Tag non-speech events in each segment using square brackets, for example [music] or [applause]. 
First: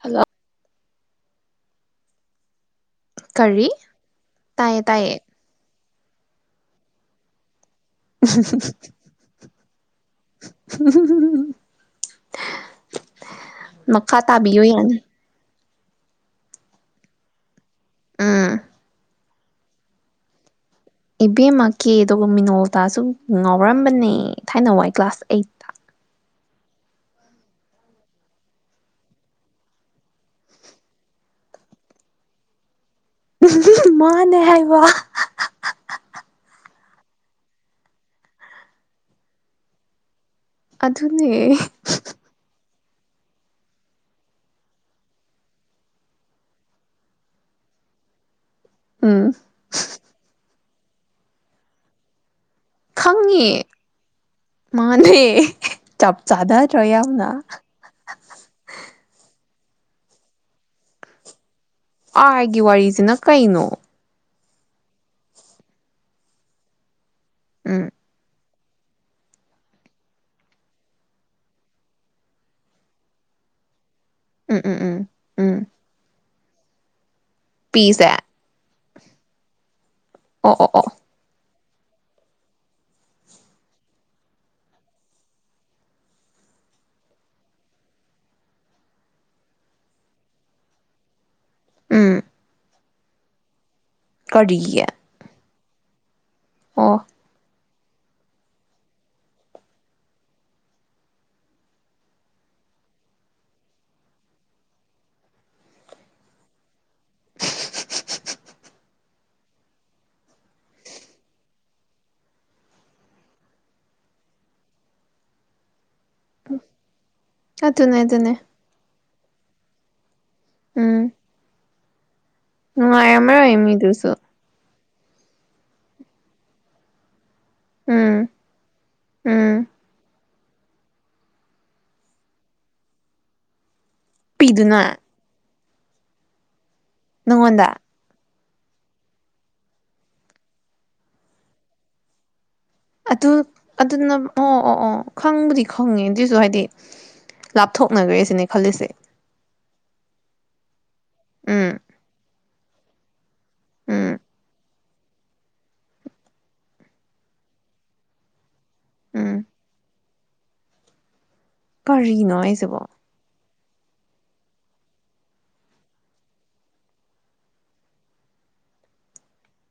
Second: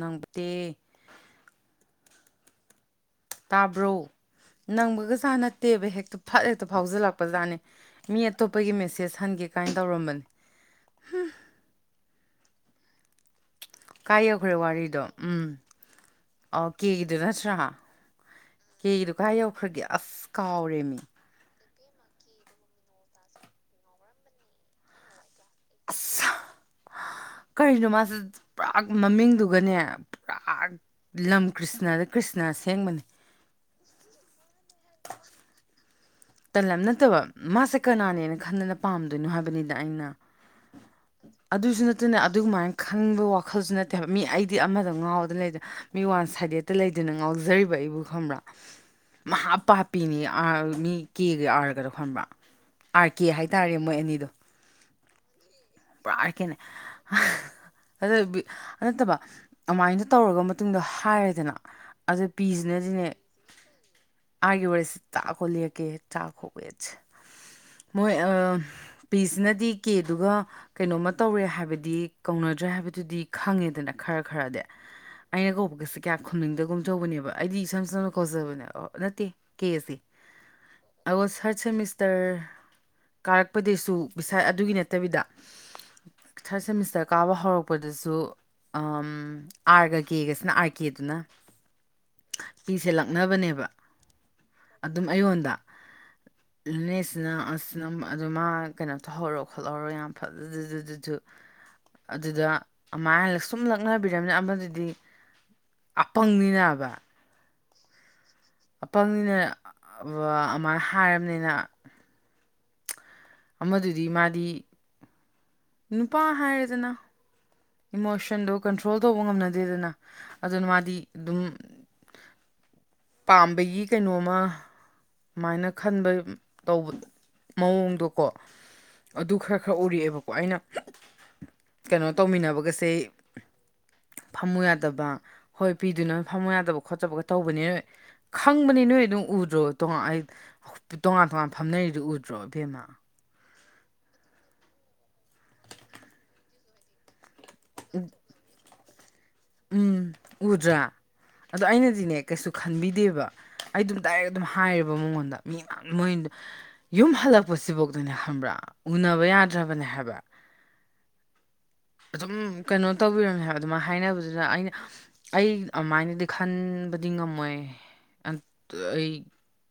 Hello ꯀꯔꯤ ꯇꯥꯕ꯭ꯔꯣ ꯇꯥꯏꯌꯦ ꯇꯥꯏꯌꯦ ꯅꯪꯕꯒ ꯖꯥ ꯅꯠꯇꯦꯕ ꯍꯦꯛ ꯐꯠ ꯍꯦꯛꯇ ꯐꯥꯎꯖꯂꯛꯄ ꯖꯥꯠꯅꯤ꯫ ꯃꯤ ꯑꯇꯣꯞꯄꯒꯤ ꯃꯦꯁꯦꯁ ꯍꯟꯒꯦ ꯀꯥꯏꯅ ꯇꯧꯔꯝꯕꯅꯤ ꯍꯨꯝ꯫ ꯃꯈꯥ ꯀꯥꯏ ꯌꯧꯈ꯭ꯔꯦ ꯇꯥꯕꯤꯌꯨ ꯌꯥꯅꯤ ꯋꯥꯔꯤꯗꯣ ꯎꯝ ꯑꯣ ꯀꯦꯒꯤꯗꯣ ꯅꯠꯇ꯭ꯔꯥ꯫ ꯎꯝ ꯀꯦꯒꯤꯗꯣ ꯀꯥꯏ ꯌꯧꯈ꯭ꯔꯒꯦ ꯑꯁ ꯀꯥꯎꯔꯦ꯫ ꯏꯕꯦꯝꯃꯥ ꯀꯦ ꯗꯣ ꯃꯤꯅꯣꯇꯥꯁꯨ ꯉꯥꯎꯔꯝꯕꯅꯦ ꯊꯥꯏꯅ ꯋꯥꯏ ꯀ꯭ꯂꯥꯁ ꯑꯩꯠ ꯑꯁ ꯀꯔꯤꯅꯣ ꯃꯥꯖꯦ ꯄꯨꯔꯥ ꯃꯃꯤꯡꯗꯨꯒꯅꯦ ꯄꯨꯔꯥ ꯂꯝ ꯀ꯭ꯔꯤꯁꯅꯗ ꯀ꯭ꯔꯤꯁꯅ ꯑꯁꯦꯡꯕꯅꯦ꯫ ꯎꯍꯨꯍꯨ ꯃꯥꯅꯦ ꯍꯥꯏꯩꯕ ꯍ-ꯍ-ꯍ ꯅꯠꯇꯕ ꯃꯥꯁꯦ ꯀꯅꯥꯅꯦꯅ ꯈꯟꯗꯅ ꯄꯥꯝꯗꯣꯏꯅꯣ ꯍꯥꯏꯕꯅꯤꯗ ꯑꯩꯅ꯫ ꯑꯗꯨꯅꯦ ꯑꯗꯨꯁꯨ ꯅꯠꯇꯅ ꯫ [unintelligible] ꯈꯪꯕ ꯋꯥꯈꯜꯁꯨ ꯅꯠꯇꯦ ꯍꯥꯏꯕ ꯃꯤ ꯑꯩꯗꯤ ꯑꯃꯗ ꯉꯥꯎꯗꯅ ꯂꯩꯗ ꯃꯤ ꯋꯥꯟ ꯁꯥꯏꯗꯦꯠꯇ ꯂꯩꯗꯅ ꯉꯥꯎꯖꯔꯤꯕ ꯑꯩꯕꯨ ꯈꯪꯕ꯭ꯔꯥ꯫ ꯎꯝ ꯃꯥꯍꯥ ꯄꯥꯄꯤꯅꯤ ꯑ ꯅꯤ [unintelligible] ꯀꯦꯒ ꯑꯥꯔꯒꯗꯣ ꯈꯝꯕ꯭ꯔ꯫ ꯑꯥꯔ ꯀꯦ ꯈꯪꯉꯦ ꯍꯥꯏꯇꯥꯔꯦ ꯃꯣꯏ ꯑꯅꯤꯗꯣ꯫ ꯃꯥꯅꯦ꯫ ꯄꯨꯔꯥ ꯆꯞ ꯑꯥꯔꯀꯦꯅꯦ ꯆꯥꯅꯗ꯭ꯔꯣ ꯌꯥꯝꯅ ꯑꯗꯨ ꯕꯤ-ꯑꯗꯨ ꯅꯠꯇꯕ꯫ ꯑꯗꯨꯃꯥꯏꯅ ꯇꯧꯔꯒ ꯃꯇꯨꯡꯗ ꯍꯥꯏꯔꯦꯗꯅ꯫ ꯑꯗꯨ ꯑꯥꯔꯒꯤ ꯄꯤꯁꯤꯅꯗꯤꯅꯦ ꯋꯥꯔꯤꯖꯤꯅ ꯀꯩꯅꯣ꯫ ꯑꯥꯔꯒꯤ ꯋꯥꯔꯤꯁꯦ ꯇꯥꯛꯈꯣ ꯂꯦꯛꯀꯦ ꯇꯥꯛꯈꯣ ꯋꯦꯠ꯫ ꯎꯝ ꯃꯣꯏ ꯑ ꯄꯤꯁꯤꯅꯗꯤ ꯀꯦꯗꯨꯒ꯫ ꯀꯩꯅꯣꯝꯃ ꯇꯧꯔꯦ ꯍꯥꯏꯕꯗꯤ ꯀꯧꯅꯗ꯭ꯔꯦ ꯍꯥꯏꯕꯗꯨꯗꯤ ꯈꯪꯉꯦꯗꯅ꯫ ꯈꯔ ꯎꯝ ꯈꯔꯗꯤ ꯎꯝ ꯎꯝ ꯑꯩꯅ ꯎꯝ ꯀꯧꯕꯒꯁꯦ ꯀꯌꯥ ꯈꯨꯝꯅꯤꯡꯗꯒꯨꯝꯇꯧꯕꯅꯦꯕ꯫ ꯑꯩꯗꯤ ꯏꯁꯝ ꯄꯤꯁꯦ ꯆꯝꯅ ꯈꯣꯖꯕꯅꯦ ꯑꯣ ꯅꯠꯇꯦ ꯀꯦ ꯁꯦ꯫ ꯑꯣ-ꯑꯣ-ꯑꯣ꯫ ꯁꯦꯃꯤꯁ꯭ꯇꯔ ꯀꯥꯔꯛꯄꯗꯩꯁꯨ ꯕꯤꯁ [unintelligible] ꯑꯗꯨꯒꯤ ꯅꯠꯇꯕꯤꯗ꯫ ꯊ꯭ꯔꯗ ꯁꯦꯃꯤꯁꯇꯔ ꯀꯥꯕ ꯍꯧꯔꯛꯄꯗꯁꯨ ꯑꯝ ꯑꯥꯔꯒ ꯀꯦꯒꯁꯤꯅ ꯑꯥꯔ ꯀꯦꯗꯨꯅ꯫ ꯎꯝ ꯄꯤꯁꯦ ꯂꯛꯅꯕꯅꯦꯕ꯫ ꯀꯔꯤꯒꯤ ꯑꯗꯨꯝ ꯑꯩꯑꯣꯟꯗ꯫ ꯑꯣ ꯅꯁꯤꯅ ꯑꯁ [unintelligible] ꯑꯗꯨꯝ ꯑꯗꯨ ꯃꯥ ꯀꯩꯅꯣ ꯇꯧꯍꯧꯔꯣ ꯈꯣꯠꯍꯧꯔꯣ ꯌꯥꯝ꯫ ꯑꯗꯨꯗꯨꯗꯨ ꯑꯗꯨꯗ ꯑꯃꯥꯏ ꯁꯨꯝ ꯂꯛꯅꯕꯤꯔꯝꯅꯤꯅ ꯑꯃꯗꯨꯗꯤ ꯑꯄꯪꯅꯤꯅꯕ꯫ ꯑꯄꯪꯅꯤꯅ ꯕ-ꯑꯃꯥꯏꯅ ꯍꯥꯏꯔꯝꯅꯤꯅ꯫ ꯑꯃꯗꯨꯗꯤ ꯃꯥꯗꯤ꯫ ꯅꯨꯄꯥ ꯍꯥꯏꯔꯦꯗꯅ꯫ ꯑꯗꯨꯅꯦ ꯑꯗꯨꯅꯦ ꯏꯃꯣꯁꯟꯗꯨ ꯀꯟꯇ꯭ꯔꯣꯜ ꯇꯧꯕ ꯉꯝꯅꯗꯦꯗꯅ꯫ ꯑꯗꯨꯅ ꯃꯥꯗꯤ ꯑꯗꯨꯝ꯫ ꯅꯨꯉꯥꯏ ꯔꯝꯃꯔꯣꯏ ꯃꯤꯗꯨꯁꯨ꯫ ꯁꯨꯃꯥꯏꯅ ꯈꯟꯕ ꯇꯧ ꯃꯑꯣꯡꯗꯣꯀꯣ ꯎꯝ ꯑꯗꯨ ꯈꯔ ꯎꯝ ꯈꯔ ꯎꯔꯛꯑꯦꯕꯣ ꯑꯩꯅ ꯀꯩꯅꯣ ꯇꯧꯃꯤꯟꯅꯕ ꯄꯒꯁꯤ ꯐꯝꯃꯨ ꯄꯤꯗꯨꯅ ꯌꯥꯗꯕ ꯍꯣꯏ ꯄꯤꯗꯨꯣꯏ ꯅꯣꯏ ꯐꯝꯃꯣ ꯌꯥꯗꯕꯣ [unintelligible] ꯈꯣꯠꯆꯕꯒ ꯅꯪꯉꯣꯟꯗ ꯇꯧꯕꯅꯤꯅ [unintelligible] ꯈꯪꯕꯅꯤ ꯅꯣꯏ ꯑꯗꯨꯝ ꯎꯗ꯭ꯔꯣ ꯇꯣꯉꯥꯟ ꯑꯩ ꯇꯣꯉꯥꯟ ꯇꯣꯉꯥꯟ ꯐꯝꯅꯔꯤꯗꯨ ꯎꯗ꯭ꯔꯣꯕ ꯑꯗꯨ ꯑꯗꯨꯅ ꯑꯣ ꯑꯣ ꯑꯣ ꯈꯪꯕꯨꯗꯤ ꯈꯪꯉꯦ ꯑꯗꯨꯏꯁꯨ ꯍꯥꯏꯗꯤ ꯂꯥꯞꯊꯣꯛꯅꯈ꯭ꯔꯦ ꯁꯤꯅꯦ ꯈꯜꯂꯤꯁꯦ ꯎꯝ ꯎꯗ꯭ꯔꯥ ꯑꯗꯣ ꯎꯝ ꯑꯩꯅꯗꯤꯅꯦ ꯀꯩꯁꯨ ꯈꯟꯕꯤꯗꯦꯕ ꯑꯩ ꯑꯗꯨꯝ ꯎꯝ ꯗꯥꯏꯔꯦꯠ ꯑꯗꯨꯝ ꯍꯥꯏꯌꯦꯕ ꯃꯉꯣꯟꯗ ꯃꯤ ꯃꯣꯏ ꯌꯨꯝ ꯍꯜꯂꯛꯄꯁꯤꯐꯧꯗꯅꯦ ꯈꯕ꯭ꯔꯥ ꯎꯅꯕ ꯎꯝ ꯌꯥꯗ꯭ꯔꯕꯅꯦ ꯍꯥꯏꯕ ꯑꯗꯨꯝ ꯀꯔꯤꯅꯣ ꯍꯥꯏꯁꯤꯕꯣ ꯀꯩꯅꯣ ꯇꯧꯕꯤꯔꯣꯅꯦ ꯍꯥꯏꯕ ꯑꯗꯨꯃꯥꯏꯅ ꯍꯥꯏꯅꯕꯗꯨꯗ ꯑꯩꯅ ꯑꯩ ꯑꯗꯨꯃꯥꯏꯅꯗꯤ ꯈꯟꯕꯗꯤ ꯉꯝꯃꯣꯏ ꯑꯩ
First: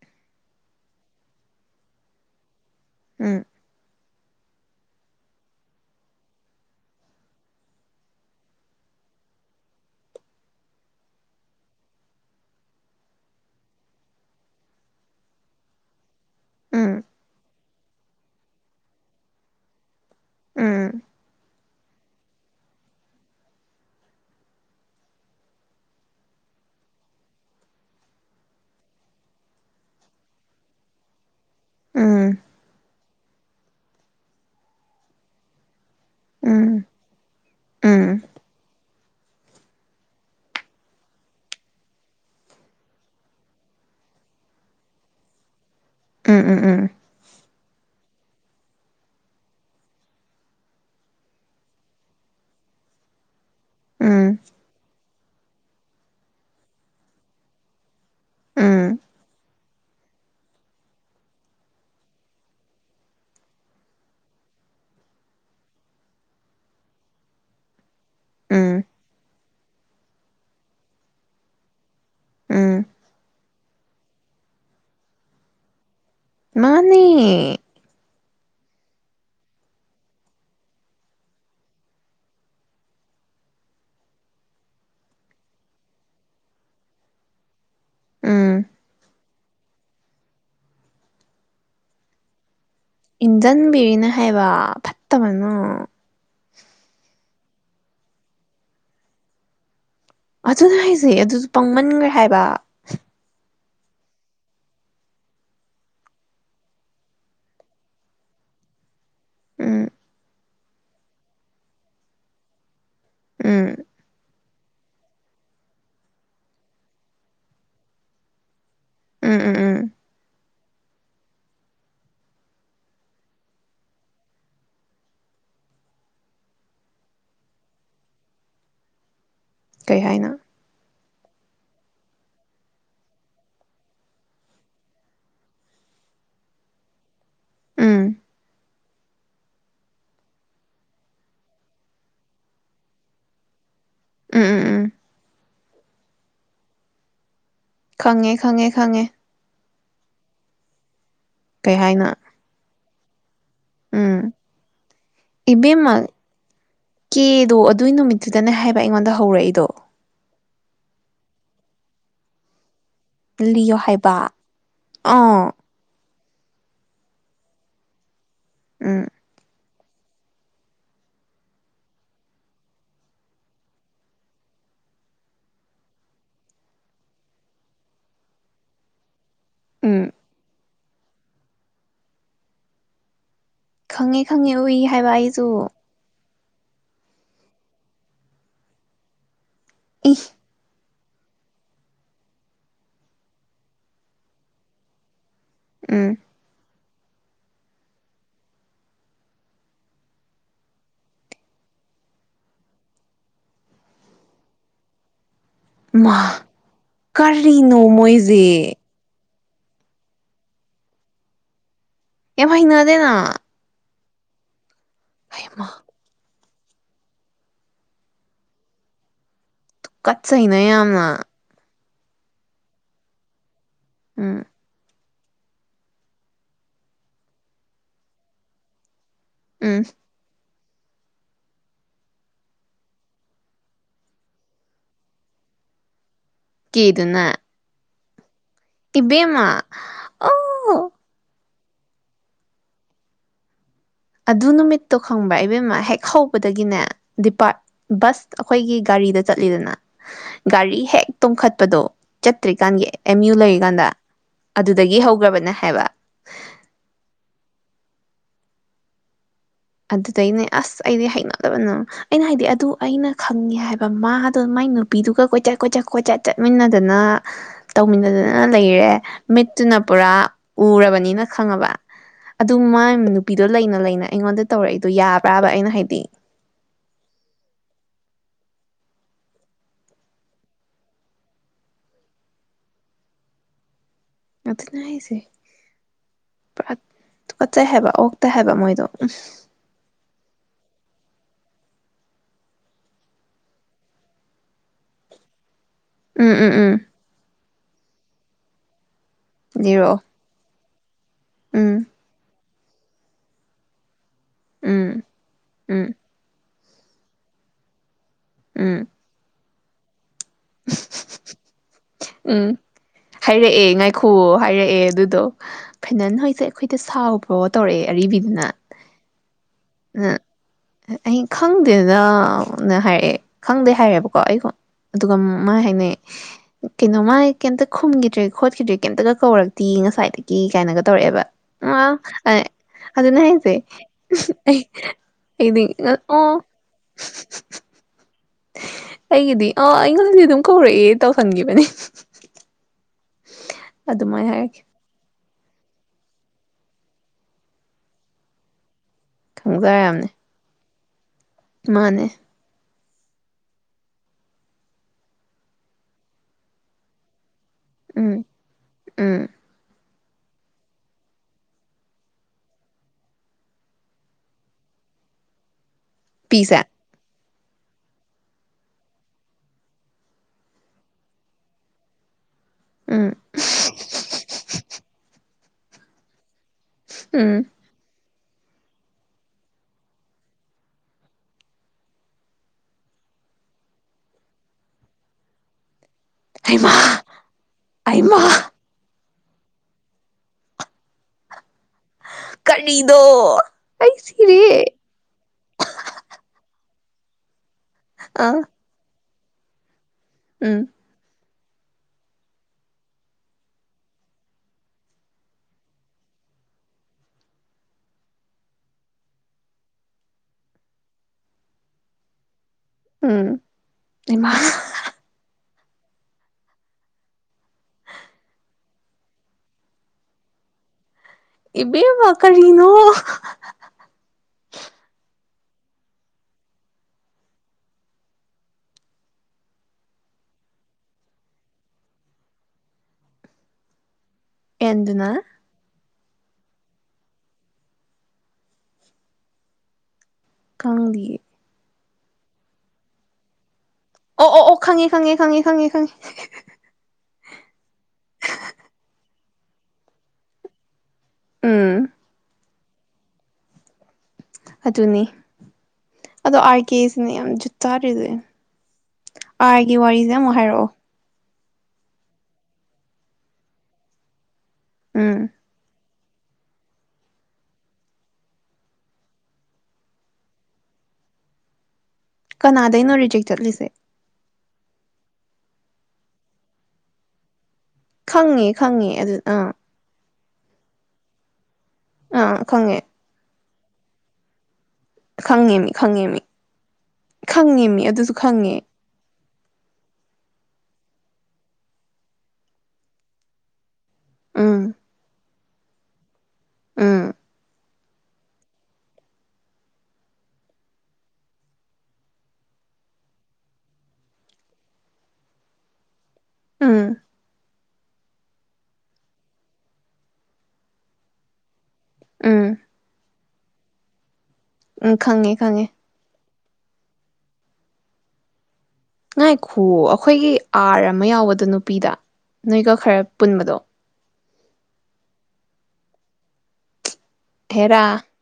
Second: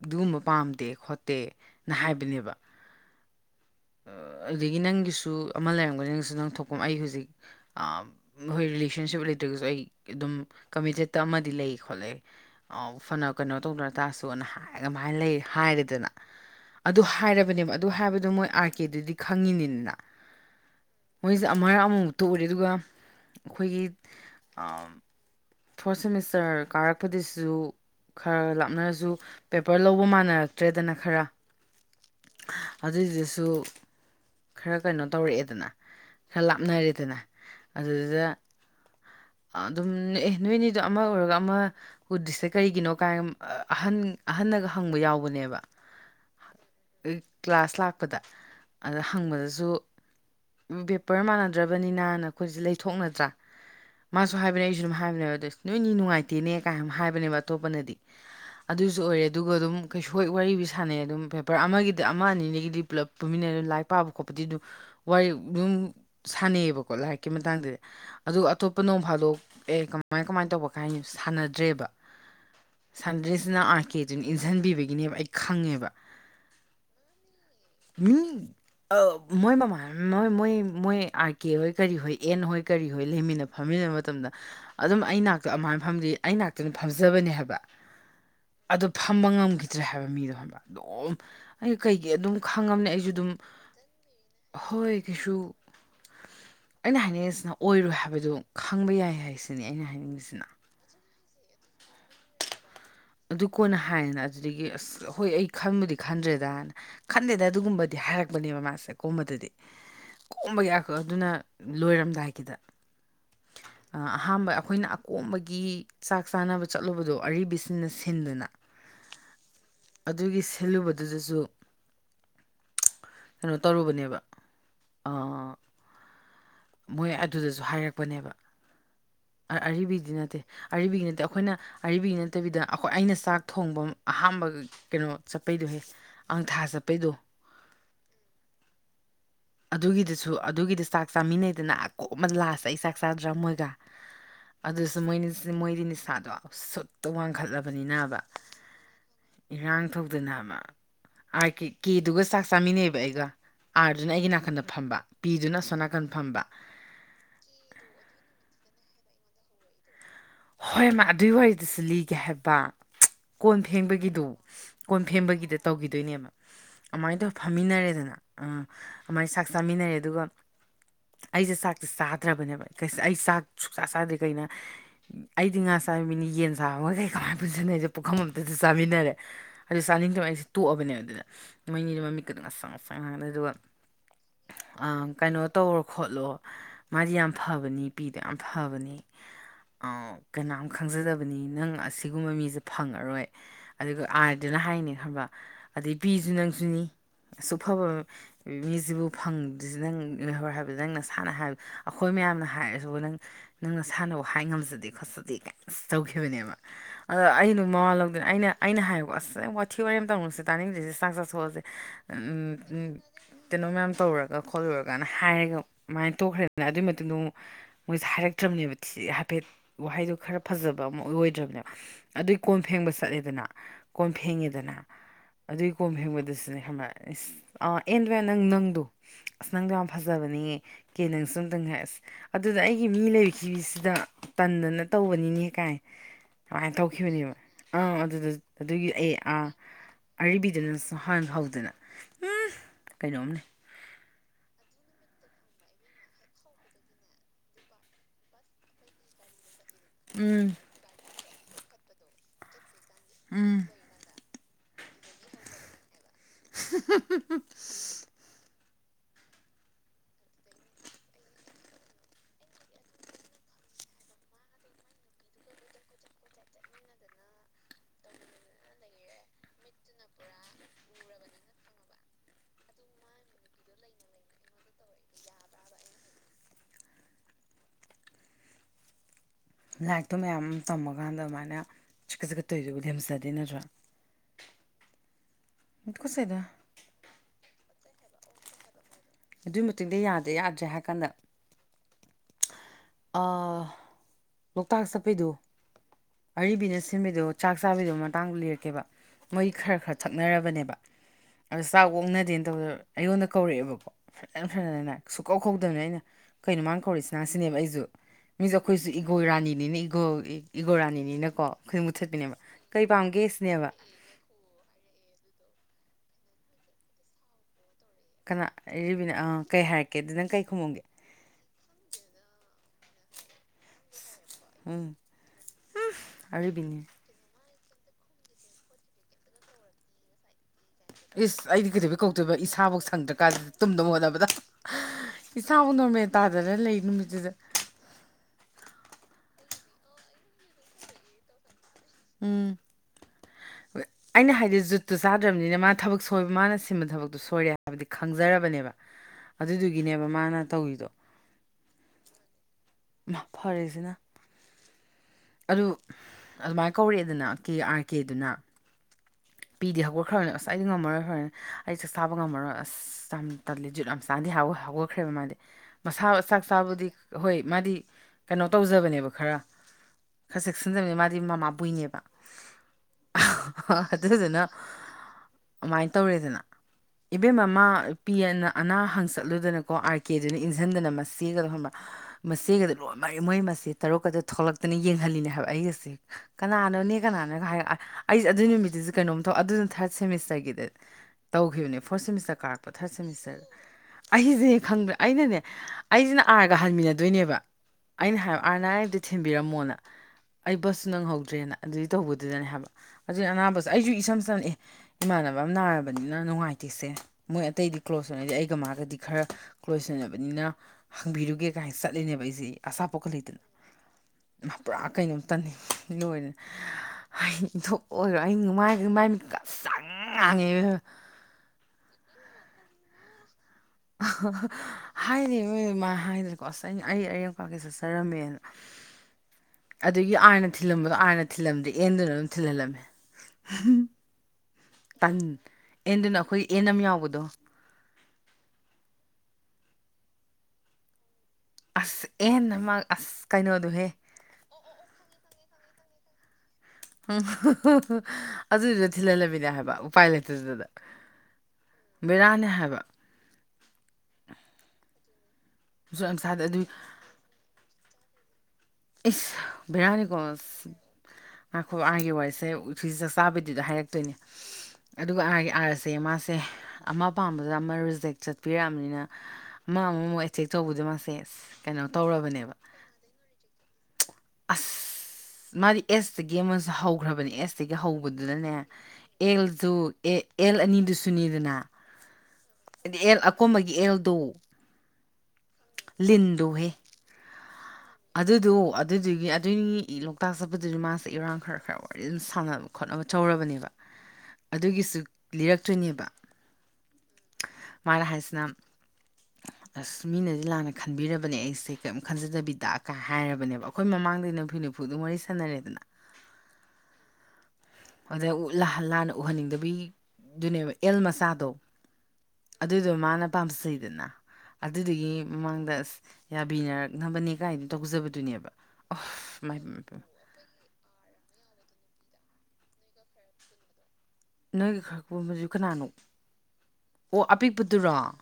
ꯑꯗꯨꯒꯨꯝꯕ ꯄꯥꯝꯗꯦ ꯈꯣꯠꯇꯦꯅ ꯍꯥꯏꯕꯅꯦꯕ ꯎꯝ ꯑꯗꯨꯗꯒꯤ ꯅꯪꯒꯤꯁꯨ ꯑꯃ ꯂꯩꯔꯝꯒ ꯅꯁꯨ ꯅꯪ ꯊꯣꯛꯐꯝ ꯑꯩ ꯍꯧꯖꯤꯛ ꯍꯣꯏ ꯔꯤꯂꯦꯁꯟꯁꯤꯞ ꯂꯩꯇ꯭ꯔꯒꯁꯨ ꯑꯩ ꯑꯗꯨꯝ ꯀꯃꯤꯇꯦꯠꯇ ꯑꯃꯗꯤ ꯂꯩ ꯈꯣꯠꯂꯦ ꯐꯅ ꯀꯩꯅꯣ ꯇꯧꯗꯅ ꯇꯥꯔꯁꯨꯅ ꯍꯥꯏ ꯀꯃꯥꯏꯅ ꯂꯩ ꯍꯥꯏꯔꯦꯗꯅ ꯎꯝ ꯑꯗꯨ ꯍꯥꯏꯔꯕꯅꯦꯕ ꯑꯗꯨ ꯍꯥꯏꯕꯗꯨ ꯃꯣꯏ ꯀꯦꯗꯨꯗꯤ ꯈꯪꯉꯤꯅꯤꯅ ꯎꯝ ꯍꯣꯏꯁ ꯑꯃꯔꯛ ꯑꯃꯃꯨꯛ ꯇꫭꯛꯎꯔꯦ ꯑꯗꯨꯒ ꯑꯩꯈꯣꯏꯒꯤ ꯐꯣꯔꯠ ꯁꯦꯃꯤꯁꯇꯔ ꯀꯥꯔꯛꯄꯗꯁꯨ ꯈꯔ ꯂꯥꯞꯅꯔ ꯎꯝ ꯑꯗꯨ ꯁꯨ ꯈꯔ ꯀꯩꯅꯣ ꯇꯧꯔꯛꯑꯦꯗꯅ ꯈꯔ ꯎꯝ ꯎꯝ ꯂꯥꯞꯅꯔꯦꯗꯅ ꯎꯝ ꯑꯗꯨꯗꯨꯗ ꯑꯗꯨꯝ ꯑꯦ ꯅꯣꯏꯅꯤꯗꯣ ꯑꯃ ꯑꯣꯏꯔꯒ ꯑꯃ ꯎꯨꯗ꯭ꯔꯤꯁꯤꯗ ꯀꯔꯤꯒꯤꯅꯣ ꯀꯥꯏꯅ ꯑꯍꯟ ꯑꯍꯟꯅꯒ ꯍꯪꯕ ꯌꯥꯎꯕꯅꯦꯕ ꯎꯝ ꯎꯝ ꯀ꯭ꯂꯥꯁ ꯂꯥꯛ ꯑꯗ ꯍꯪꯕꯗꯁꯨ ꯕꯦꯄꯔ ꯃꯥꯟꯅꯗ꯭ꯔꯕꯅꯤꯅꯅ ꯑꯩꯈꯣꯏꯁꯨ ꯂꯩꯊꯣꯛꯅꯗ꯭ꯔꯥ ꯃꯥꯁꯨ ꯍꯥꯏꯕꯅꯦ ꯑꯩꯁꯨ ꯑꯗꯨꯝ ꯍꯥꯏ ꯑꯗ ꯅꯣꯏ ꯅꯤ ꯅꯨꯡꯉꯥꯏꯇꯦꯅꯦ ꯀꯥꯏꯅ ꯍꯥꯏꯕꯅꯦꯕ ꯑꯇꯣꯞꯄꯅꯗꯤ ꯎꯝ ꯎꯝ ꯑꯗꯨꯁꯨ ꯑꯣꯏꯔꯦ ꯑꯗꯨꯒ ꯑꯗꯨꯝ ꯀꯩꯁꯨ ꯋꯥꯔꯤꯁꯨ ꯁꯥꯟꯅꯩ ꯑꯗꯨꯝ ꯄꯦꯄꯔ ꯑꯃꯒꯤꯗꯤ ꯑꯃ ꯑꯅꯤꯗꯒꯤꯗꯤ ꯄꯨꯂꯞ ꯄꯨꯃꯤꯟꯅꯩ ꯑꯗꯨ ꯂꯥꯏꯔꯤꯛ ꯄꯥꯕ ꯈꯣꯠꯄꯗꯤ ꯑꯗꯨꯝ ꯋꯥꯔꯤ ꯑꯗꯨꯝ ꯁꯥꯟꯅꯩꯌꯦꯕꯀꯣ ꯂꯥꯏꯔꯤꯛꯀꯤ ꯃꯇꯥꯡꯗꯗꯤ ꯑꯗꯨ ꯑꯇꯣꯞ ꯎꯝ ꯍꯂꯣ ꯑꯦ ꯀꯃꯥꯏ ꯀꯃꯥꯏꯅ ꯇꯧꯕ ꯀꯥꯏꯅ ꯁꯥꯟꯅꯗ꯭ꯔꯦꯕ ꯎꯝ ꯁꯟꯗ꯭ꯔꯤꯁ ꯁꯤꯅ ꯑꯥꯔ ꯀꯦꯗꯨꯅ ꯏꯟꯖꯤꯟꯕꯤꯕꯒꯤꯅꯦꯕ ꯑꯩ ꯈꯪꯉꯦꯕ ꯃꯥꯅꯦ꯫ ꯃꯤ ꯑꯥ ꯃꯣꯏ ꯃꯣꯏ ꯃꯣꯏ ꯑꯥꯔ ꯀꯦ ꯍꯣꯏ ꯀꯔꯤ ꯍꯣꯏ ꯑꯦꯟ ꯍꯣꯏ ꯀꯔꯤ ꯍꯣꯏ ꯂꯩꯃꯤꯟꯅꯕ ꯐꯝꯃꯤꯟꯅꯕ ꯃꯇꯝꯗ ꯑꯗꯨꯝ ꯑꯩ ꯅꯥꯛꯇ ꯑꯗꯨꯃꯥꯏꯅ ꯐꯝꯗꯤ ꯑꯩ ꯅꯥꯛꯇ ꯑꯗꯨꯝ ꯐꯝꯖꯕꯅꯦ ꯍꯥꯏꯕ ꯎꯝ ꯑꯗꯨ ꯐꯝꯕ ꯉꯝ ꯈꯤꯗ꯭ꯔꯦ ꯍꯥꯏꯕ ꯃꯤꯗꯣ ꯍꯥꯏꯕ ꯑꯗꯨꯝ ꯑꯩ ꯀꯩꯒꯤ ꯑꯗꯨꯝ ꯈꯪꯉꯕꯅꯦ ꯑꯩꯁꯨ ꯑꯗꯨꯝ ꯏꯟꯖꯟꯕꯤꯔꯤꯅꯦ ꯍꯥꯏꯕ ꯍꯣꯏ ꯀꯩꯁꯨ ꯐꯠꯇꯕꯅ ꯑꯩꯅ ꯍꯥꯏꯅꯤꯡꯉꯤꯁꯤꯅ ꯑꯣꯏꯔꯣꯏ ꯍꯥꯏꯕꯗꯨ ꯈꯪꯕ ꯌꯥꯏ ꯍꯥꯏꯁꯤꯅꯤ ꯑꯩꯅ ꯍꯥꯏꯅꯤꯡ ꯑꯗꯨꯗꫭ ꯍꯥꯁ ꯑꯗꯨꯁꯨ ꯄꯥꯡꯃꯟꯒ꯭ꯔꯦ ꯍꯥꯏꯕ꯫ ꯑꯗꯨ ꯀꯣꯟꯅ ꯍꯥꯏꯌꯦꯅ ꯑꯗꯨꯗꯒꯤ ꯑꯁ ꯍꯣꯏ ꯑꯩ ꯈꯟꯕꯨꯗꯤ ꯈꯟꯗ꯭ꯔꯦꯗꯅ ꯈꯟꯗꯦꯗ ꯑꯗꯨꯒꯨꯝꯕꯗꯤ ꯍꯥꯏꯔꯛꯄꯅꯦꯕ ꯃꯥꯁꯦ ꯑꯗꯨꯝꯕꯗꯗꯤ ꯎꯝ ꯀꯣꯝꯕꯒꯤ ꯑꯗꯨꯅ ꯂꯣꯏꯔꯝꯗꯥꯏꯒꯤꯗ ꯎꯝ ꯑꯥ ꯑꯍꯥꯟꯕ ꯑꯩꯈꯣꯏꯅ ꯑꯀꯣꯝꯕꯒꯤ ꯆꯥꯛ ꯆꯥꯅꯕ ꯆꯠꯂꯨꯕꯗꯣ ꯑꯔꯤꯕꯁꯤꯁ ꯅ ꯁꯤꯟꯗꯨꯅ ꯎꯝ ꯎꯝ ꯎꯝ ꯑꯗꯨꯒꯤ ꯊꯤꯜꯂꯨꯕꯗꯨꯗꯁꯨ ꯀꯩꯅꯣ ꯇꯧꯔꯨꯕꯅꯦꯕ ꯑꯥ ꯃꯣꯏ ꯑꯗꯨꯗꯁꯨ ꯍꯥꯏꯔꯛꯄꯅꯦꯕ ꯀꯩ ꯑꯔꯤꯕꯗꯤ ꯍꯥꯏꯅꯣ ꯅꯠꯇꯦ ꯑꯔꯤꯕꯒꯤ ꯅꯠ ꯑꯗ ꯑꯩꯈꯣꯏꯅ ꯑꯔꯤꯕꯒꯤ ꯅꯠꯇꯕꯤꯗ ꯑꯩꯈꯣꯏ ꯑꯩꯅ ꯆꯥꯛ ꯊꯣꯡꯕ ꯑꯍꯥꯝꯕ ꯀꯩꯅꯣ ꯆꯠꯄꯩꯗꯣꯍꯦ ꯑꯪ ꯊꯥ ꯆꯠꯄꯩꯗꯣ꯫ ꯎꯝ꯫ ꯑꯗꯨꯒꯤꯗꯨꯁꯨ ꯑꯗꯨꯒꯤꯗꯨ ꯆꯥꯛ ꯆꯥꯃꯤꯟꯅꯩꯗꯅ ꯑꯀꯣꯝꯕ ꯂꯥꯁꯇ ꯑꯩ ꯆꯥꯛ ꯆꯥꯗ꯭ꯔꯥ ꯃꯣꯏꯒ ꯎꯝ ꯎꯝ ꯎꯝ ꯑꯗꯨꯁꯨ ꯃꯣꯏꯅ ꯃꯣꯏꯗꯤ ꯅꯤꯁꯥꯗꯣ ꯁꯨꯠꯇ ꯋꯥꯡꯈꯠꯂꯕ ꯈꯪꯉꯦ ꯈꯪꯉꯦ ꯈꯪꯉꯦ꯫ ꯇꯧꯗꯅ ꯑꯃ ꯀꯩ ꯍꯥꯏꯅꯣ ꯀꯦꯗꯨꯒ ꯆꯥꯛ ꯆꯃꯤꯅꯩꯌꯦ ꯕꯩꯒ ꯑꯗꯨꯅ ꯑꯩꯒꯤ ꯎꯝ ꯅꯥꯀꯟꯗ ꯐꯝꯕ ꯄꯤꯗꯨꯅ ꯑꯁꯣꯝ ꯏꯕꯦꯝꯃ ꯅꯥꯀꯟ ꯐꯝꯕ ꯇꯅꯦ ꯍꯥꯏꯕ ꯑꯩꯉꯣꯟꯗ ꯍꯧꯔꯛꯏꯗꯣ ꯍꯣꯏꯃꯥ ꯑꯗꯨꯏ ꯋꯥꯔꯤꯗꯨꯁꯨ ꯂꯤꯒꯦ ꯍꯥꯏꯕ꯫ ꯀꯣꯟ ꯂꯤꯌꯣ ꯐꯦꯡꯕꯒꯤꯗꯣ ꯍꯥꯏꯕ ꯀꯣꯟ ꯑꯥ ꯐꯦꯡꯕꯒꯤꯗꯨ ꯇꯧꯒꯤꯗꯣꯏꯅꯦꯕ ꯑꯗꯨꯃꯥꯏꯅ ꯇꯧ ꯐꯝꯃꯤꯟꯅꯔꯦꯗꯅ ꯎꯝ ꯑ ꯃ ꯆꯥꯃꯤꯟꯅꯔꯦ ꯑꯗꯨꯒ ꯑꯩꯁꯦ ꯆꯥꯛꯁꯦ ꯆꯥꯗ꯭ꯔꯕꯅꯦꯕ ꯑꯩ ꯆꯥꯛ ꯁꯨ ꯆꯥ ꯆꯥꯗ꯭ꯔꯤ ꯀꯩꯅ ꯑꯩꯗꯤ ꯉꯥ ꯆꯥꯕ ꯃꯤꯅꯤ ꯌꯦꯟ ꯁꯥꯕꯒꯈꯩ ꯀꯃꯥꯏꯅ ꯄꯨꯟꯁꯤꯟꯅꯔꯤꯁꯦ ꯄꯨꯈꯝ ꯑꯝꯇꯁꯨ ꯆꯥꯃꯤꯟꯅꯔꯦ ꯑꯗꯨ ꯎꯝ ꯆꯥꯅꯤꯡꯗꯕ ꯑꯩꯁꯦ ꯇꯣꯛꯑꯕꯅꯦꯕ ꯃꯅꯤ ꯃꯃꯤ ꯀ ꯑꯗꯨ ꯉꯁꯥꯡ ꯉꯁꯥꯡ [unintelligible] ꯈꯪꯉꯦ ꯈꯪꯉꯦ ꯎꯏ ꯍꯥꯏꯕ ꯑꯩꯁꯨ ꯇꯧꯔꯣ ꯈꯣꯠꯂꯣ ꯃꯥꯗꯤ ꯌꯥꯝ ꯐꯕꯅꯤ ꯄꯤꯗ ꯌꯥꯝ ꯐꯕꯅꯤ ꯏ ꯑꯥꯎ ꯌꯥꯝ ꯈꯪꯖꯗꯕꯅꯤ ꯅꯪ ꯑꯁꯤꯒꯨꯝꯕ ꯃꯤꯁꯦ ꯐꯪꯉꯔꯣꯏ ꯑꯗꯨꯒ ꯑꯥꯗꯨꯅ ꯍꯥꯏꯅꯦ ꯈꯕ ꯑꯗꯩ ꯎꯝ ꯄꯤꯁꯨ ꯅꯪꯁꯨꯅꯤ ꯑꯁꯨꯛꯐꯕ ꯃꯤꯁꯤꯕꯨ ꯐꯪꯗ꯭ꯔꯤꯁꯤ ꯅꯪ ꯅꯔꯣꯏ ꯍꯥꯏꯕ ꯅꯪꯅ ꯁꯥꯟꯅ ꯍꯥꯏ ꯑꯩꯈꯣꯏ ꯃꯌꯥꯝꯅ ꯍꯥꯏꯔꯁꯨ ꯅꯪ ꯅꯪꯅ ꯁꯥꯟꯅꯕ ꯍꯥꯏ ꯉꯝꯖꯗꯦ ꯈꯠ ꯊ [unintelligible] ꯑꯁ ꯃꯥ ꯇꯧꯈꯤꯕꯅꯦꯕ ꯑꯗ ꯑꯩꯅ ꯀꯔꯤꯅꯣ ꯃꯋꯥ ꯂꯧꯗꯅ ꯑꯩꯅ ꯃꯣꯏꯁꯦ ꯑꯩꯅ ꯍꯥꯏ ꯑꯁ ꯊꯤ ꯋꯥꯔꯤꯝ ꯇꯧꯅꯨꯘꯁꯤ ꯇꯥꯅꯤꯡꯗꯁꯦ ꯆꯥꯛ ꯆꯥꯛꯊꫭꯛꯑꫭ ꯁꯦ ꯑꯦ ꯍꯩꯏꯅꯗꯅ ꯇꯧꯔꯒ ꯈꯣꯠꯂꯨꯔ ꯑꯗꯨꯖꯥꯅ ꯍꯥꯏꯔꯒ ꯑꯗꯨꯃꯥꯏꯅ ꯇꯣꯛꯈ꯭ꯔꯦ ꯑꯗꯨ ꯑꯗꯨꯒꯤ ꯃꯇꯨꯡꯗ ꯑꯃꯨꯛ ꯃꯣꯏꯁꯦ ꯍꯥꯏꯔꯛꯇ꯭ꯔꯕꯅꯦꯕ ꯍꯥꯏꯐꯦꯠ ꯈꯔ ꯀꯠꯆꯩꯅ ꯐꯖꯕ ꯑꯃ ꯌꯥꯝꯅ ꯑꯣꯏꯗ꯭ꯔꯕꯅꯦꯕ ꯑꯗꯨꯏ ꯀꯣꯟ ꯐꯦꯡꯕ ꯆꯠꯂꯦꯗꯅ ꯀꯣꯝ ꯎꯝ ꯐꯦꯡꯉꯤꯗꯅ ꯑꯗꯨꯏ ꯀꯣꯝ ꯐꯦꯡꯕꯗꯁꯨꯅꯦ ꯑꯥ ꯑꯦꯟꯗꯦ ꯅꯪ ꯅꯪꯗꯣ ꯑꯁ ꯅꯪꯒ ꯎꯝ ꯌꯥꯝ ꯐꯖꯕꯅꯦꯌꯦ ꯀꯦ ꯅꯪꯁꯨ ꯑꯝꯇꯪ ꯍꯥꯏꯁ ꯑꯗꯨꯗ ꯑꯩꯒꯤ ꯃꯤ ꯂꯩꯕꯤꯈꯤꯕꯁꯤꯗ ꯇꯟꯗꯅ ꯇꯧꯕꯅꯤꯅꯦ ꯀꯥꯏ ꯀꯃꯥꯏꯅ ꯇꯧꯈꯤꯕꯅꯦꯕ ꯀꯦꯗꯨꯅ ꯑꯥ ꯑꯗꯨ ꯑꯗꯨꯒꯤ ꯑꯩ ꯏꯕꯦꯝꯃ ꯑꯔꯤꯕꯗꯨꯅ ꯑꯣ ꯍꯥꯟ ꯍꯧꯎꯗꯅ ꯎꯝ ꯀꯩꯅꯣꯝꯅꯦ ꯑꯗꯨ ꯅꯨꯃꯤꯠꯇꯣ ꯈꯪꯕ꯭ꯔꯥ ꯏꯕꯦꯝꯃ ꯍꯦꯛ ꯍꯧꯕꯗꯒꯤꯅꯦ ꯗꯤꯄꯥ ꯕꯁ ꯑꯩꯈꯣꯏꯒꯤ ꯒꯥꯔꯤꯗ ꯆꯠꯂꯤꯗꯅ ꯎꯝ ꯒꯥꯔꯤ ꯍꯦꯛ ꯇꯨꯝꯈꯠꯄꯗꯣ ꯆꯠꯇ꯭ꯔꯤꯀꯥꯟꯒꯤ ꯑꯦꯝ ꯌꯨ ꯎꯝ ꯂꯩꯔꯤꯀꯥꯟꯗ ꯑꯗꯨꯗꯒꯤ ꯍꯧꯈ꯭ꯔꯕꯅ ꯍꯥꯏꯕ [unintelligible] ꯑꯗꯨꯗꯩꯅꯦ ꯑꯁ ꯑꯩꯗꯤ ꯍꯩꯅꯗꯕꯅ ꯑꯩꯅ ꯍꯥꯏꯗꯤ ꯑꯗꯨ ꯑꯩꯅ ꯈꯪꯉꯦ ꯍꯥꯏꯕ ꯃꯥꯗꯣ ꯃꯥꯏ ꯅꯨꯄꯤꯗꯨꯒ ꯀꯣꯏꯆꯠ ꯀꯣꯏꯆꯠ ꯀꯣꯏꯆꯠ ꯆꯠꯃꯤꯟꯅꯗꯅ ꯇꯧꯃꯤꯟꯅꯗꯅ ꯂꯩꯔꯦ ꯃꯤꯠꯇꯨꯅ ꯄꯨꯔꯥ ꯎꯔꯕꯅꯤꯅ ꯈꯪꯉꯕ ꯑꯗꯣ ꯃꯥꯏ ꯅꯨꯄꯤꯗꯣ ꯂꯩꯅ ꯂꯩꯅ ꯑꯩꯉꯣꯟꯗ ꯇꯧꯔꯛꯏꯗꯣ ꯌꯥꯕ꯭ꯔꯥꯕ ꯑꯩꯅ ꯍꯥꯏꯗꯤ ꯂꯥꯏꯔꯤꯛꯇꯣ ꯃꯌꯥꯝ ꯑꯃ ꯇꯝꯃꯀꯥꯟꯗ ꯑꯗꯨꯃꯥꯏꯅ ꯆꯀꯠ ꯆꯀꯠ ꯇꯣꯏꯗꯕꯨ ꯂꯦꯝꯖꯗꯦ ꯅꯠꯇ꯭ꯔꯥ ꯑꯗꯨꯅ ꯍꯥꯏꯁꯦ ꯇꯨꯀꯠꯆꯩꯗ ꯄꯨꯔꯥ ꯇꯨꯀꯠꯆꯩ ꯍꯥꯏꯕ ꯑꯣꯛꯇꯦ ꯍꯥꯏꯕ ꯃꯣꯏꯗꯣ ꯎ ꯑꯗꯨꯒꯤ ꯃꯇꯨꯡꯗꯤ ꯌꯥꯗ꯭ꯔꯦ ꯌꯥꯗ꯭ꯔꯦ ꯍꯥꯏꯔ ꯀꯥꯟꯗ ꯑ ꯂꯣꯛꯇꯥꯛ ꯆꯠꯄꯩꯗꯨ ꯎꯝ ꯎꯝ ꯎꯝ ꯑꯔꯤꯕꯤꯅ ꯁꯤꯟꯕꯤꯗꯣ ꯆꯥꯛ ꯆꯥꯕꯤꯗꯨ ꯃꯇꯥꯡꯗ ꯂꯤꯔꯛꯀꯦꯕ ꯃꯣꯏ ꯈꯔ ꯂꯤꯔꯛꯑꯣ ꯈꯔ ꯊꯛꯅꯔꯕꯅꯦꯕ ꯑ ꯎꯝ ꯆꯥꯛ ꯑꫭꯛꯅꯗꯦꯅ ꯑꯩꯉꯣꯟꯗ ꯀꯧꯔꯛꯑꯦꯕꯀꯣ ꯐ꯭ꯔꯦꯟ ꯐ꯭ꯔꯦꯟ ꯎꯝ ꯑꯩꯅ ꯁꯨꯛꯀꯧ ꯀꯧꯗꯕꯅꯤ ꯎꯝ ꯑꯩꯅ ꯀꯩꯅꯣ ꯃꯥꯡ ꯀꯧꯔꯤꯁꯤꯅ ꯁꯤꯅꯦꯕꯁꯦ ꯃꯤꯖꯣ ꯎꯝ ꯈꯣꯏꯁꯨ ꯏꯒꯣꯏ ꯔꯅꯤ ꯅꯤꯅ ꯏꯒꫭ ꯏꯒꯣꯔꯥꯅꯤꯅꯤꯅꯀꯣ ꯎꯝ ꯍꯥꯏꯔꯛꯑꯦ ꯉꯥꯏꯈꯣ ꯍꯥꯏꯔꯛꯑꯦ ꯑꯗꯨꯗꯣ ꯐꯦꯅꯟ ꯍꯣꯏꯁꯦ ꯑꯩꯈꯣꯏꯗ ꯁꯥꯎꯕꯔꯣ ꯇꯧꯔꯛꯑꯦ ꯑꯔꯤꯕꯗꯨꯅ ꯀꯅꯥ ꯑꯔꯤꯕꯤꯅ ꯑꯥ ꯀꯩ ꯍꯥꯏꯔꯛꯀꯦ ꯑꯗꯨ ꯅꯪ ꯀꯩ ꯈꯨꯝꯃꯝꯒꯦ ꯑꯩ ꯈꯪꯗꯦꯅꯅ ꯍꯥꯏꯔꯛꯑꯦ ꯈꯪꯗꯦ ꯍꯥꯏꯔꯦꯕꯀꯣ ꯑꯩ ꯎꯝ ꯑꯗꯨꯒ ꯃꯥ ꯍꯥꯏꯅꯩ ꯑꯔꯤꯕꯤꯅꯤ ꯀꯩꯅꯣ ꯃꯥ ꯀꯩꯝꯇ ꯈꯨꯝꯈꯤꯗ꯭ꯔꯦ ꯈꯣꯠꯈꯤꯗ꯭ꯔꯦ ꯀꯩꯝꯇꯒ ꯀꯧꯔꯛꯇꯦ ꯉꯁꯥꯏꯗꯒꯤ ꯀꯥꯏꯅꯒ ꯇꯧꯔꯛꯑꯦꯕ ꯏꯁ ꯑꯩꯗꯤ ꯀꯩꯗꯣꯕꯩ ꯑ ꯀꯧꯗꯣꯏꯕ ꯏꯁꯥꯐꯧ ꯑꯗꯨꯅ ꯁꯪꯗ꯭ꯔꯀꯥꯟꯗ ꯍꯥꯏꯁꯦ ꯇꯨꯝꯅꯕ ꯍꯣꯠꯅꯕꯗ ꯑꯩ ꯑꯩꯗꯤ ꯏꯁꯥꯕꯨ ꯅꯣꯔꯃꯦꯜ ꯑꯣ ꯇꯥꯗꯅ ꯂꯩ ꯅꯨꯃꯤꯠꯇꯨꯗ ꯑꯩꯒꯤꯗꯤ ꯑꯥ ꯑꯩꯉꯣꯟꯗꯗꯤ ꯑꯗꯨꯝ ꯀꯧꯔꯛꯑꯦ ꯇꯧꯁꯟꯈꯤꯕꯅꯤ ꯎꯝ ꯑꯗꯨꯃꯥꯏꯅ ꯑꯩꯅꯤ ꯍꯥꯏꯔꯛꯈꯤ ꯍꯥꯏꯗꯤꯁꯨꯨ ꯖꯨꯠ ꯆꯥ ꯅꯠꯇ꯭ꯔꯕꯅꯤꯅ ꯃꯥ ꯊꯕꯛ ꯁꯣꯏꯕ ꯃꯥꯅ ꯁꯤꯟꯕ ꯊꯕꯛꯇꯨ ꯁꯣꯏꯔꯦ ꯍꯥꯏꯕꯗꯤ ꯈꯪꯖꯔꯕꯅꯦꯕ ꯑꯗꯨꯗꯨꯒꯤꯅꯦꯕ ꯈꯪꯖꯔꯝꯅꯦ ꯃꯥꯅ ꯇꯧꯔꯤꯗꯣ ꯃꯥꯅꯦ ꯐꯔꯦꯁꯤꯅ ꯑꯗꯨ ꯑꯗꯨꯃꯥꯏꯅ ꯀꯧꯔꯑꯦꯗꯅ ꯀꯦ ꯎꯝ ꯑꯥꯔꯀꯦꯗꯨꯅ ꯎꯝ ꯗꯤ ꯍꯧꯒꯠꯈ꯭ꯔꯕꯅꯤꯅꯦ ꯑꯁ ꯑꯩꯗꯤ ꯉꯝꯃꯔꯣꯏ ꯑꯩ ꯆꯥꯛ ꯆꯥꯕ ꯉꯝꯃꯔꯣꯏ ꯑꯁ ꯌꯥꯝ ꯇꯜꯂꯤ ꯖꯨꯠ ꯌꯥꯝ ꯆꯥꯗꯤ ꯍꯧꯒꯠꯈ꯭ꯔꯦꯕ ꯃꯗꯤ ꯃꯁꯥ ꯆꯥꯛ ꯄꯤꯁꯦ ꯆꯥꯕꯗꯤ ꯍꯣꯏ ꯃꯥꯗꯤ ꯀꯩꯅꯣ ꯇꯧꯖꯕꯅꯦꯕ ꯈꯔ ꯈꯔ ꯆꯦꯛꯁꯤꯟꯖꯕꯅꯦ ꯃꯥꯗꯤ ꯃꯃꯥꯕꯨꯏꯅꯦꯕ ꯎꯝ ꯑꯗꯨꯅ ꯑꯗꯨꯃꯥꯏꯅ ꯇꯧꯔꯦꯗꯅ ꯎꯝ ꯏꯕꯦꯝꯃ ꯃꯥ ꯄꯤ ꯑꯅ ꯑꯅꯥ ꯍꯪꯆꯠꯂꯨꯗꯅꯀꯣ ꯑꯥꯔ ꯀꯦꯗꯨꯅ ꯏꯟꯁꯤꯟꯗꯅ ꯃꯆꯦꯒꯗ ꯃꯆꯦꯒꯗ ꯂꯣꯏ ꯃ ꯃꯣꯏ ꯃꯆꯦ ꯇꯔꯨꯛꯀꯗ ꯊꯣꯛꯂꯛꯇꯅ ꯌꯦꯡꯍꯜꯂꯤꯅꯦ ꯍꯥꯏꯕ ꯑꯩꯒꯁꯦ ꯍꯩꯃꯥ ꯀꯅꯥꯅꯣꯅꯦ ꯀꯅꯥꯅꯣꯒ ꯍꯥꯏꯔ ꯍꯩꯃꯥ ꯑꯩꯁ ꯑꯗꯨꯏ ꯅꯨꯃꯤꯠꯇ ꯀꯩꯅꯣꯝ ꯑꯗꯨꯅ ꯊꯥꯔꯠ ꯁꯦꯃꯤꯁꯇꯔꯒꯤꯗ ꯇꯧꯈꯤꯕꯅꯦ ꯐꫭꯔꯠ ꯁꯦꯃꯤꯁꯇꯔ ꯀꯥꯔꯛꯄ ꯊꯥꯔꯠ ꯀꯔꯤꯅꯣ ꯁꯦꯃꯤꯁꯇꯔꯗ ꯑꯩ ꯑꯩꯁꯤꯅꯦ ꯁꯤꯔꯦ ꯈꯪꯕꯔꯥ ꯑꯩꯅꯅꯦ ꯑꯩꯁꯤꯅ ꯑꯥꯔꯒ ꯍꯟꯃꯤꯟꯅꯗꯦ ꯅꯤꯕ [unintelligible] ꯑꯩꯅꯅ ꯍꯥꯏꯕ ꯑꯥ ꯑꯥꯔꯅ ꯊꯦꯝꯕꯤꯔꯝꯃꯣꯅ ꯑꯩ ꯎꯝ ꯕꯁꯁꯨ ꯅꯪꯍꯧꯗ꯭ꯔꯦꯅ ꯑꯗꯨꯏ ꯇꯧꯕꯗꯨꯗꯅꯦ ꯍꯥꯏꯕ ꯑꯗꯨ ꯑꯅꯥꯕ ꯑꯩꯁꯨ ꯏꯁꯝ ꯁꯝ ꯑꯦ ꯏꯃꯥꯟꯅꯕ ꯑꯃ ꯅꯥꯔꯕꯅꯤꯅ ꯅꯨꯡꯉꯥꯏꯇꯦꯁꯦ ꯃꯣꯏ ꯑꯇꯩꯗꯤ ꯀ꯭ꯂꯣꯁ ꯑꯣꯏꯅꯗꯤ ꯑꯩꯒ ꯃꯥꯒꯗꯤ ꯈꯔ ꯀ꯭ꯂꯣꯖ ꯑꯣꯏꯅꯕꯅꯤꯅ ꯍꯪꯕꯤꯔꯨꯒꯦ ꯀꯥꯏꯅ ꯆꯠꯂꯤꯅꯦꯕ ꯑꯩꯁꯦ ꯑꯆꯥꯄꯣꯛꯀ ꯂꯩꯇꯅ ꯎꯝ ꯏꯃꯥ ꯃꯥ ꯄꯨꯔꯥ ꯀꯩꯅꯣꯝ ꯇꯟꯅꯤ ꯅꯣꯏꯅ ꯑꯩ ꯅꫭꯛꯑꫭꯏꯕ ꯑꯩ ꯃꯥꯏ ꯃꯥꯏ ꯉꯁꯪ ꯉꯥꯡꯉꯦ ꯏꯕꯦꯝꯃ ꯏꯕꯦꯝꯃꯥ ꯀꯔꯤꯅꯣ ꯍꯥꯏꯔꯤ ꯃꯣꯏ ꯃꯥ ꯍꯥꯏꯗꯅꯦꯀꯣ ꯑꯁ ꯑ ꯑꯩ ꯑꯔꯦꯝ ꯕꯩꯀꯩ ꯆꯠꯆꯔꯝꯃꯦꯅ ꯑꯗꯨꯒꯤ ꯑꯥꯥꯏꯅ ꯊꯤꯜꯂꯝꯕꯗꯣ ꯑꯥꯏꯅ ꯊꯤꯜꯂꯝꯗꯦ ꯑꯦꯟꯗꯨꯅ ꯑꯗꯨꯝ ꯊꯤꯜꯍꯜꯂꯝꯃꯦ ꯑꯦꯟꯗꯨꯅ ꯇꯟ ꯑꯦꯟꯗꯨꯅ ꯑꯩꯈꯣꯏꯒꯤ ꯑꯦꯟ ꯑꯃ ꯌꯥꯎꯕꯗꯣ ꯈꯪꯗꯤꯌꯦ ꯑꯁ ꯑꯦꯟ ꯅꯃ ꯑꯁ ꯀꯩꯅꯣꯗꯨꯍꯦ ꯑꯣ ꯑꯣ ꯑꯣ ꯈꯪꯉꯦ ꯈꯪꯉꯦ ꯈꯪꯉꯦ ꯈꯪꯉꯦ ꯈꯪꯉꯦ ꯎ ꯑꯗꯨꯏꯗꯨꯗ ꯊꯤꯜꯍꯜꯂꯃꯤꯅꯦ ꯍꯥꯏꯕ ꯎꯄꯥꯏ ꯂꯩꯇꯗꯨꯗꯗ ꯎꯝ ꯕꯤꯔꯅꯤ ꯍꯥꯏꯕ [unintelligible] ꯑꯗꯨꯅꯤ ꯃꯆꯣꯠ ꯌꯥꯝ ꯑꯗꯣ ꯆꯥꯗꯦ ꯑꯔ ꯑꯗꯨ ꯀꯦꯁꯤꯅꯤ ꯌꯥꯝ ꯖꯨꯠꯆꯗꯔꯤꯗꯦ ꯏꯁ ꯕꯦꯔꯅꯤ ꯀꫭ ꯍꯥꯏꯔꯛꯑꯣ ꯉꯥꯏꯈꯣꯕ ꯑꯥꯔꯒꯤ ꯋꯥꯔꯤꯁꯦ ꯍꯨꯊꯤ ꯆꯥꯛ ꯆꯥꯕꯩꯗꯨꯗ ꯍꯥꯏꯔꯛꯇꯣꯏꯅꯦ ꯑꯗꯨꯒ ꯎꯝ ꯑꯥ ꯑꯥꯔꯁ ꯁꯦ ꯃꯥꯁꯦ ꯑꯃ ꯄꯥꯝꯕꯗꯨꯗ ꯑꯃ ꯔꯤꯖꯦꯛ ꯆꯠꯄꯤꯔꯛꯑꯕꯅꯤꯅ ꯑꯃ ꯑꯃꯃꯨꯛ ꯑꯦꯆꯦꯛ ꯇꯧꯕꯗ ꯃꯥꯁꯦ ꯀꯩꯅꯣ ꯇꯧꯔꯕꯅꯦꯕ ꯀꯅꯥꯗꯩꯅꯣ ꯔꯤꯖꯦꯛ ꯆꯠꯂꯤꯁꯦ ꯑꯁ ꯃꯥꯗꯤ ꯑꯦꯁꯇꯒꯤ ꯑꯃꯁꯨ ꯍꯧꯈ꯭ꯔꯕꯅꯦ ꯑꯦꯁ ꯁꯤꯒꯤ ꯈꯪꯉꯦ ꯍꯧꯕꯗꯨꯅꯅꯦ ꯈꯪꯉꯦ ꯑꯗꯨ ꯑꯥ ꯑꯦꯜꯁꯨ ꯑꯦꯜ ꯑꯅꯤꯗꯨꯁꯨꯅꯤꯗꯅ ꯑꯥ ꯈꯪꯉꯦ ꯑꯦꯜ ꯑꯀꯣꯝꯕꯒꯤ ꯑꯦꯜꯗꫭ ꯈꯪꯉꯦꯃꯤ ꯈꯪꯉꯤꯃꯤ ꯈꯪꯉꯤꯃꯤ ꯑꯗꯨꯗꯣ ꯑꯗꯨꯗꯨꯒꯤ ꯑꯗꯨꯅꯤ ꯂꯣꯛꯇꯥꯛ ꯆꯠꯄꯗꯨꯗꯤ ꯃꯥꯁꯦ ꯏꯔꯥꯡ ꯈꯔ ꯈꯔ ꯋꯥꯔꯤ ꯑꯗꯨꯝ ꯁꯥꯟꯅꯕ ꯈꯣꯠꯅꯕ ꯇꯧꯔꯕꯅꯦꯕ ꯎꯝ ꯑꯗꯨꯒꯤꯁꯨ [unintelligible] ꯂꯤꯔꯛꯇ꯭ꯔꯤꯅꯦꯕ ꯎꯝ ꯃꯥꯅ ꯍꯥꯏꯁꯤꯅ ꯑꯁ ꯃꯤꯅꯗꯤ ꯂꯥꯟꯅ ꯈꯟꯕꯤꯔꯕꯅꯦ ꯑꯩꯁꯦ ꯀꯔꯤꯝ ꯈꯟꯖꯗꯕꯤꯗ ꯀ ꯍꯥꯏꯔꯕꯅꯦꯕ ꯑꯩꯈꯣꯏ ꯃꯃꯥꯡꯗꯒꯤ ꯅꯤꯟꯐꯨꯡ ꯅꯤꯟꯐꯨꯡ ꯑꯗꯨꯝ ꯋꯥꯔꯤ ꯁꯅꯔꯦꯗꯅ ꯎꯝ ꯑꯗꯩꯩ ꯂꯥꯟꯅ ꯎꯍꯜꯅꯤꯡꯗꯕꯤ ꯗꯨꯅꯦꯕꯥ ꯑ‌ꯦꯜ ꯃꯆꯥꯗ‌ꯣ ꯎꯝ ꯑꯗꯨꯗ‌ꯣ ꯃꯥꯅ ꯄꯝꯖꯩꯗꯅ ꯎꯝ ꯑꯗꯨꯗꯨꯒꯤ ꯈꯪꯉꯦ ꯈꯪꯉꯦ ꯃꯃꯥꯡꯗ ꯑꯁ ꯄꯕꯤꯅꯔꯛꯅꯕꯅꯤ ꯀꯥꯏ ꯇꯧꯖꯕꯗꯨꯅꯦꯕ ꯑꯣꯐ ꯃꯥꯏ ꯉꯥꯏꯈꯣ ꯑꯩꯈꯣꯏꯒꯤ ꯑꯥꯔ ꯑꯃ ꯌꯥꯎꯕꯗꯨꯅ ꯅꯨꯄꯤꯗ ꯅꯣꯏꯒ ꯈꯔ ꯄꯨꯟꯕꯗꯣ ꯅꯣꯢꯒ ꯈꯔ ꯄꯨꯟꯕꯁꯦ ꯀꯅꯥꯅꯣ ꯑꯣ ꯍꯦꯔꯥ ꯑꯄꯤꯛꯄꯗꯨꯔꯣ ꯑꯣ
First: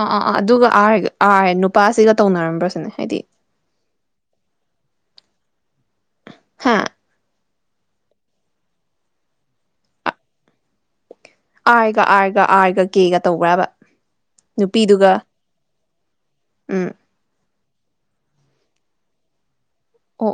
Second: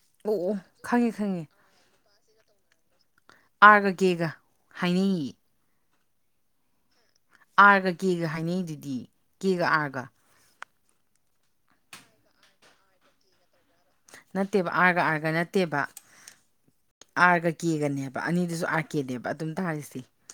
ꯑ ꯑꯥ ꯑ ꯑꯣ ꯑꯗꯨꯒꯥ ꯑꯥꯔ ꯈꯪꯉꯦ ꯑꯥꯔ ꯅꯨꯄꯥꯁꯤꯒ ꯇꯧꯅꯔꯝꯕ꯭ꯔ ꯁꯤꯅꯦ ꯍꯥꯏꯗꯤ ꯑꯥꫪꯒ ꯀꯦꯒ ꯍꯥꯏꯅꯩꯌꯦ ꯍꯥꯥ ꯑꯥꯔꯒ ꯀꯦꯒ ꯍꯥꯏꯅꯩꯗꯨꯗꯤ ꯀꯦꯒ ꯑꯥꯔꯒ ꯑꯥꯏꯒ ꯑꯥꯏꯒ ꯑꯥꯏꯒ ꯀꯦꯒ ꯇꯧꯕ꯭ꯔꯕ ꯅꯠꯇꯦꯕ ꯑꯥꯔꯒ ꯅꯨꯄꯤꯗꯨꯒ ꯑꯥꯔꯒ ꯅꯠꯇꯦꯕ ꯎꯝ ꯑꯥꯔꯒ ꯀꯦꯒꯅꯦꯕ ꯑꯅꯤꯗꯨꯁꯨ ꯑꯥꯔ ꯀꯦꯅꯦꯕ ꯑꯗꯨꯝ ꯇꯥꯁꯤ ꯑꯣ ꯑꯣ